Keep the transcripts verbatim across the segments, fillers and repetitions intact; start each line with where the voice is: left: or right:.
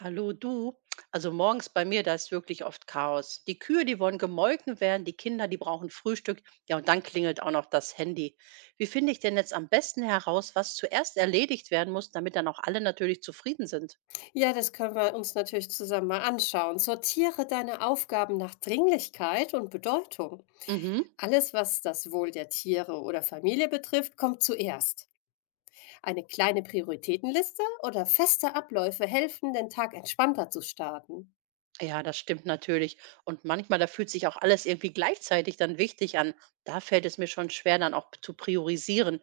right: Hallo du. Also morgens bei mir, da ist wirklich oft Chaos. Die Kühe, die wollen gemolken werden, die Kinder, die brauchen Frühstück. Ja, und dann klingelt auch noch das Handy. Wie finde ich denn jetzt am besten heraus, was zuerst erledigt werden muss, damit dann auch alle natürlich zufrieden sind?
left: Ja, das können wir uns natürlich zusammen mal anschauen. Sortiere deine Aufgaben nach Dringlichkeit und Bedeutung.
right: Mhm.
left: Alles, was das Wohl der Tiere oder Familie betrifft, kommt zuerst. Eine kleine Prioritätenliste oder feste Abläufe helfen, den Tag entspannter zu starten.
right: Ja, das stimmt natürlich. Und manchmal, da fühlt sich auch alles irgendwie gleichzeitig dann wichtig an. Da fällt es mir schon schwer, dann auch zu priorisieren.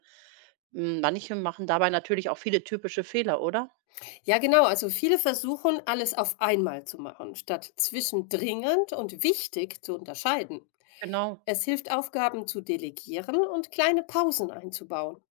right: Mm. Manche machen dabei natürlich auch viele typische Fehler, oder?
left: Ja, genau, also viele versuchen, alles auf einmal zu machen, statt zwischen dringend und wichtig zu unterscheiden.
right: Genau.
left: Es hilft, Aufgaben zu delegieren und kleine Pausen einzubauen.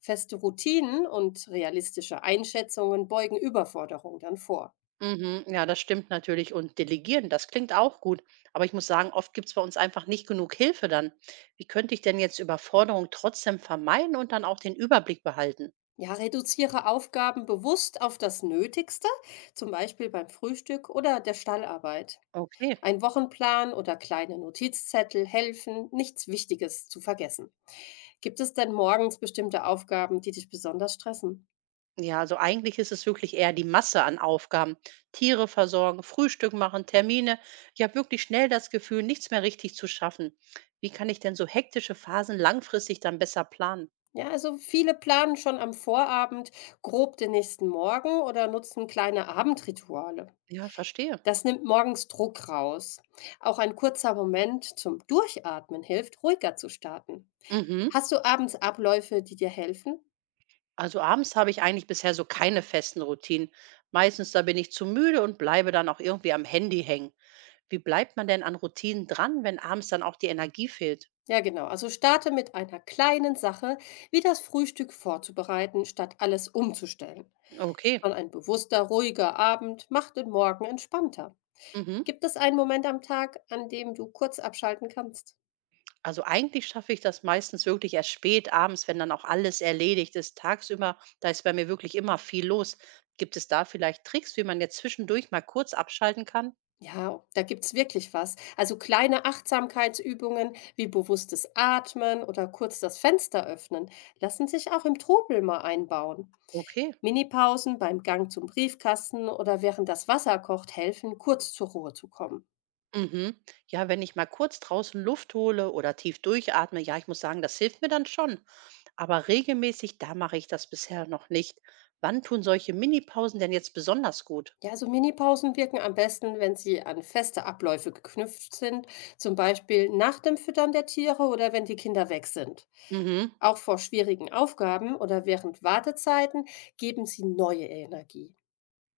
left: Feste Routinen und realistische Einschätzungen beugen Überforderung dann vor.
right: Mhm, ja, das stimmt natürlich. Und delegieren, das klingt auch gut. Aber ich muss sagen, oft gibt es bei uns einfach nicht genug Hilfe dann. Wie könnte ich denn jetzt Überforderung trotzdem vermeiden und dann auch den Überblick behalten?
left: Ja, reduziere Aufgaben bewusst auf das Nötigste, zum Beispiel beim Frühstück oder der Stallarbeit.
right: Okay.
left: Ein Wochenplan oder kleine Notizzettel helfen, nichts Wichtiges zu vergessen. Gibt es denn morgens bestimmte Aufgaben, die dich besonders stressen?
right: Ja, also eigentlich ist es wirklich eher die Masse an Aufgaben. Tiere versorgen, Frühstück machen, Termine. Ich habe wirklich schnell das Gefühl, nichts mehr richtig zu schaffen. Wie kann ich denn so hektische Phasen langfristig dann besser planen?
left: Ja, also viele planen schon am Vorabend grob den nächsten Morgen oder nutzen kleine Abendrituale.
right: Ja, verstehe.
left: Das nimmt morgens Druck raus. Auch ein kurzer Moment zum Durchatmen hilft, ruhiger zu starten.
right: Mhm.
left: Hast du abends Abläufe, die dir helfen?
right: Also abends habe ich eigentlich bisher so keine festen Routinen. Meistens da bin ich zu müde und bleibe dann auch irgendwie am Handy hängen. Wie bleibt man denn an Routinen dran, wenn abends dann auch die Energie fehlt?
left: Ja, genau. Also starte mit einer kleinen Sache, wie das Frühstück vorzubereiten, statt alles umzustellen. Schon
right: Okay.
left: ein bewusster, ruhiger Abend macht den Morgen entspannter.
right: Mhm.
left: Gibt es einen Moment am Tag, an dem du kurz abschalten kannst?
right: Also eigentlich schaffe ich das meistens wirklich erst spät abends, wenn dann auch alles erledigt ist. Tagsüber, da ist bei mir wirklich immer viel los. Gibt es da vielleicht Tricks, wie man jetzt zwischendurch mal kurz abschalten kann?
left: Ja, da gibt's wirklich was. Also kleine Achtsamkeitsübungen wie bewusstes Atmen oder kurz das Fenster öffnen lassen sich auch im Trubel mal einbauen.
right: Okay.
left: Minipausen beim Gang zum Briefkasten oder während das Wasser kocht helfen, kurz zur Ruhe zu kommen.
right: Mhm. Ja, wenn ich mal kurz draußen Luft hole oder tief durchatme, ja, ich muss sagen, das hilft mir dann schon. Aber regelmäßig, da mache ich das bisher noch nicht. Wann tun solche Minipausen denn jetzt besonders gut?
left: Ja, so Minipausen wirken am besten, wenn sie an feste Abläufe geknüpft sind, zum Beispiel nach dem Füttern der Tiere oder wenn die Kinder weg sind.
right: Mhm.
left: Auch vor schwierigen Aufgaben oder während Wartezeiten geben sie neue Energie.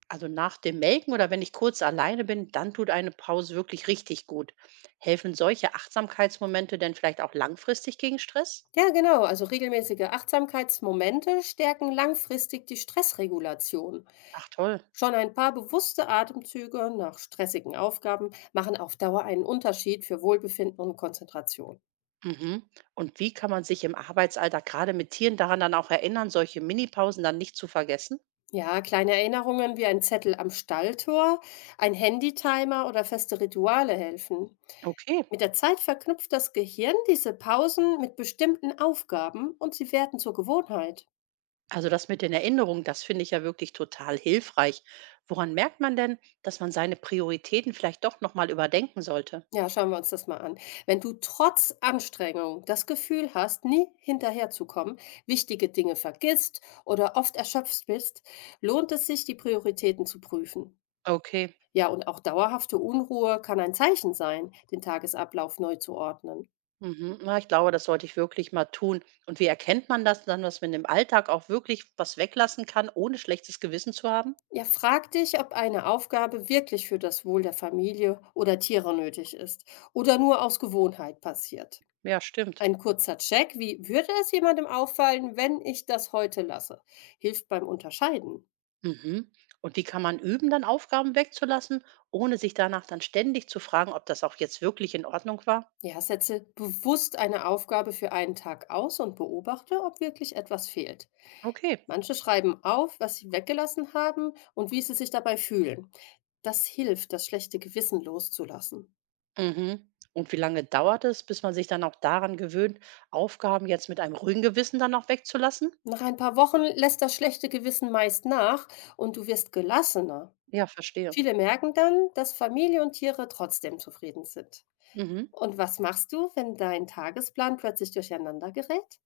right: Also nach dem Melken oder wenn ich kurz alleine bin, dann tut eine Pause wirklich richtig gut. Helfen solche Achtsamkeitsmomente denn vielleicht auch langfristig gegen Stress?
left: Ja, genau. Also regelmäßige Achtsamkeitsmomente stärken langfristig die Stressregulation.
right: Ach toll.
left: Schon ein paar bewusste Atemzüge nach stressigen Aufgaben machen auf Dauer einen Unterschied für Wohlbefinden und Konzentration.
right: Mhm. Und wie kann man sich im Arbeitsalltag gerade mit Tieren daran dann auch erinnern, solche Minipausen dann nicht zu vergessen?
left: Ja, kleine Erinnerungen wie ein Zettel am Stalltor, ein Handytimer oder feste Rituale helfen.
right: Okay.
left: Mit der Zeit verknüpft das Gehirn diese Pausen mit bestimmten Aufgaben und sie werden zur Gewohnheit.
right: Also das mit den Erinnerungen, das finde ich ja wirklich total hilfreich. Woran merkt man denn, dass man seine Prioritäten vielleicht doch nochmal überdenken sollte?
left: Ja, schauen wir uns das mal an. Wenn du trotz Anstrengung das Gefühl hast, nie hinterherzukommen, wichtige Dinge vergisst oder oft erschöpft bist, lohnt es sich, die Prioritäten zu prüfen.
right: Okay.
left: Ja, und auch dauerhafte Unruhe kann ein Zeichen sein, den Tagesablauf neu zu ordnen.
right: Mhm, na, ich glaube, das sollte ich wirklich mal tun. Und wie erkennt man das dann, dass man im Alltag auch wirklich was weglassen kann, ohne schlechtes Gewissen zu haben?
left: Ja, frag dich, ob eine Aufgabe wirklich für das Wohl der Familie oder Tiere nötig ist oder nur aus Gewohnheit passiert.
right: Ja, stimmt.
left: Ein kurzer Check: Wie würde es jemandem auffallen, wenn ich das heute lasse? Hilft beim Unterscheiden.
right: Mhm. Und wie kann man üben, dann Aufgaben wegzulassen, ohne sich danach dann ständig zu fragen, ob das auch jetzt wirklich in Ordnung war?
left: Ja, setze bewusst eine Aufgabe für einen Tag aus und beobachte, ob wirklich etwas fehlt.
right: Okay.
left: Manche schreiben auf, was sie weggelassen haben und wie sie sich dabei fühlen. Das hilft, das schlechte Gewissen loszulassen.
right: Mhm. Und wie lange dauert es, bis man sich dann auch daran gewöhnt, Aufgaben jetzt mit einem ruhigen Gewissen dann auch wegzulassen?
left: Nach ein paar Wochen lässt das schlechte Gewissen meist nach und du wirst gelassener.
right: Ja, verstehe.
left: Viele merken dann, dass Familie und Tiere trotzdem zufrieden sind.
right: Mhm.
left: Und was machst du, wenn dein Tagesplan plötzlich durcheinander gerät?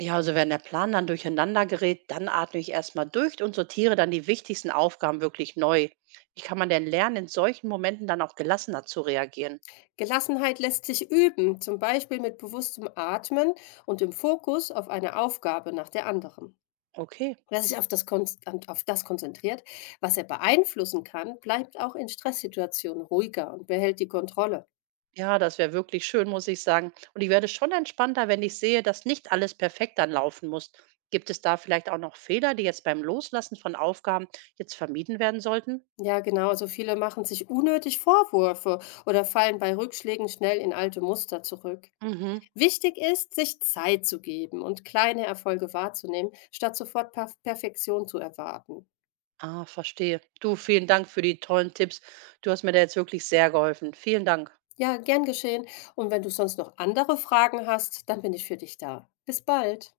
right: Ja, also wenn der Plan dann durcheinander gerät, dann atme ich erstmal durch und sortiere dann die wichtigsten Aufgaben wirklich neu. Wie kann man denn lernen, in solchen Momenten dann auch gelassener zu reagieren?
left: Gelassenheit lässt sich üben, zum Beispiel mit bewusstem Atmen und dem Fokus auf eine Aufgabe nach der anderen.
right: Okay.
left: Wer sich auf das, kon- an- auf das konzentriert, was er beeinflussen kann, bleibt auch in Stresssituationen ruhiger und behält die Kontrolle.
right: Ja, das wäre wirklich schön, muss ich sagen. Und ich werde schon entspannter, wenn ich sehe, dass nicht alles perfekt dann laufen muss. Gibt es da vielleicht auch noch Fehler, die jetzt beim Loslassen von Aufgaben jetzt vermieden werden sollten?
left: Ja, genau, also viele machen sich unnötig Vorwürfe oder fallen bei Rückschlägen schnell in alte Muster zurück.
right: Mhm.
left: Wichtig ist, sich Zeit zu geben und kleine Erfolge wahrzunehmen, statt sofort Perf- Perfektion zu erwarten.
right: Ah, verstehe. Du, vielen Dank für die tollen Tipps. Du hast mir da jetzt wirklich sehr geholfen. Vielen Dank.
left: Ja, gern geschehen. Und wenn du sonst noch andere Fragen hast, dann bin ich für dich da. Bis bald.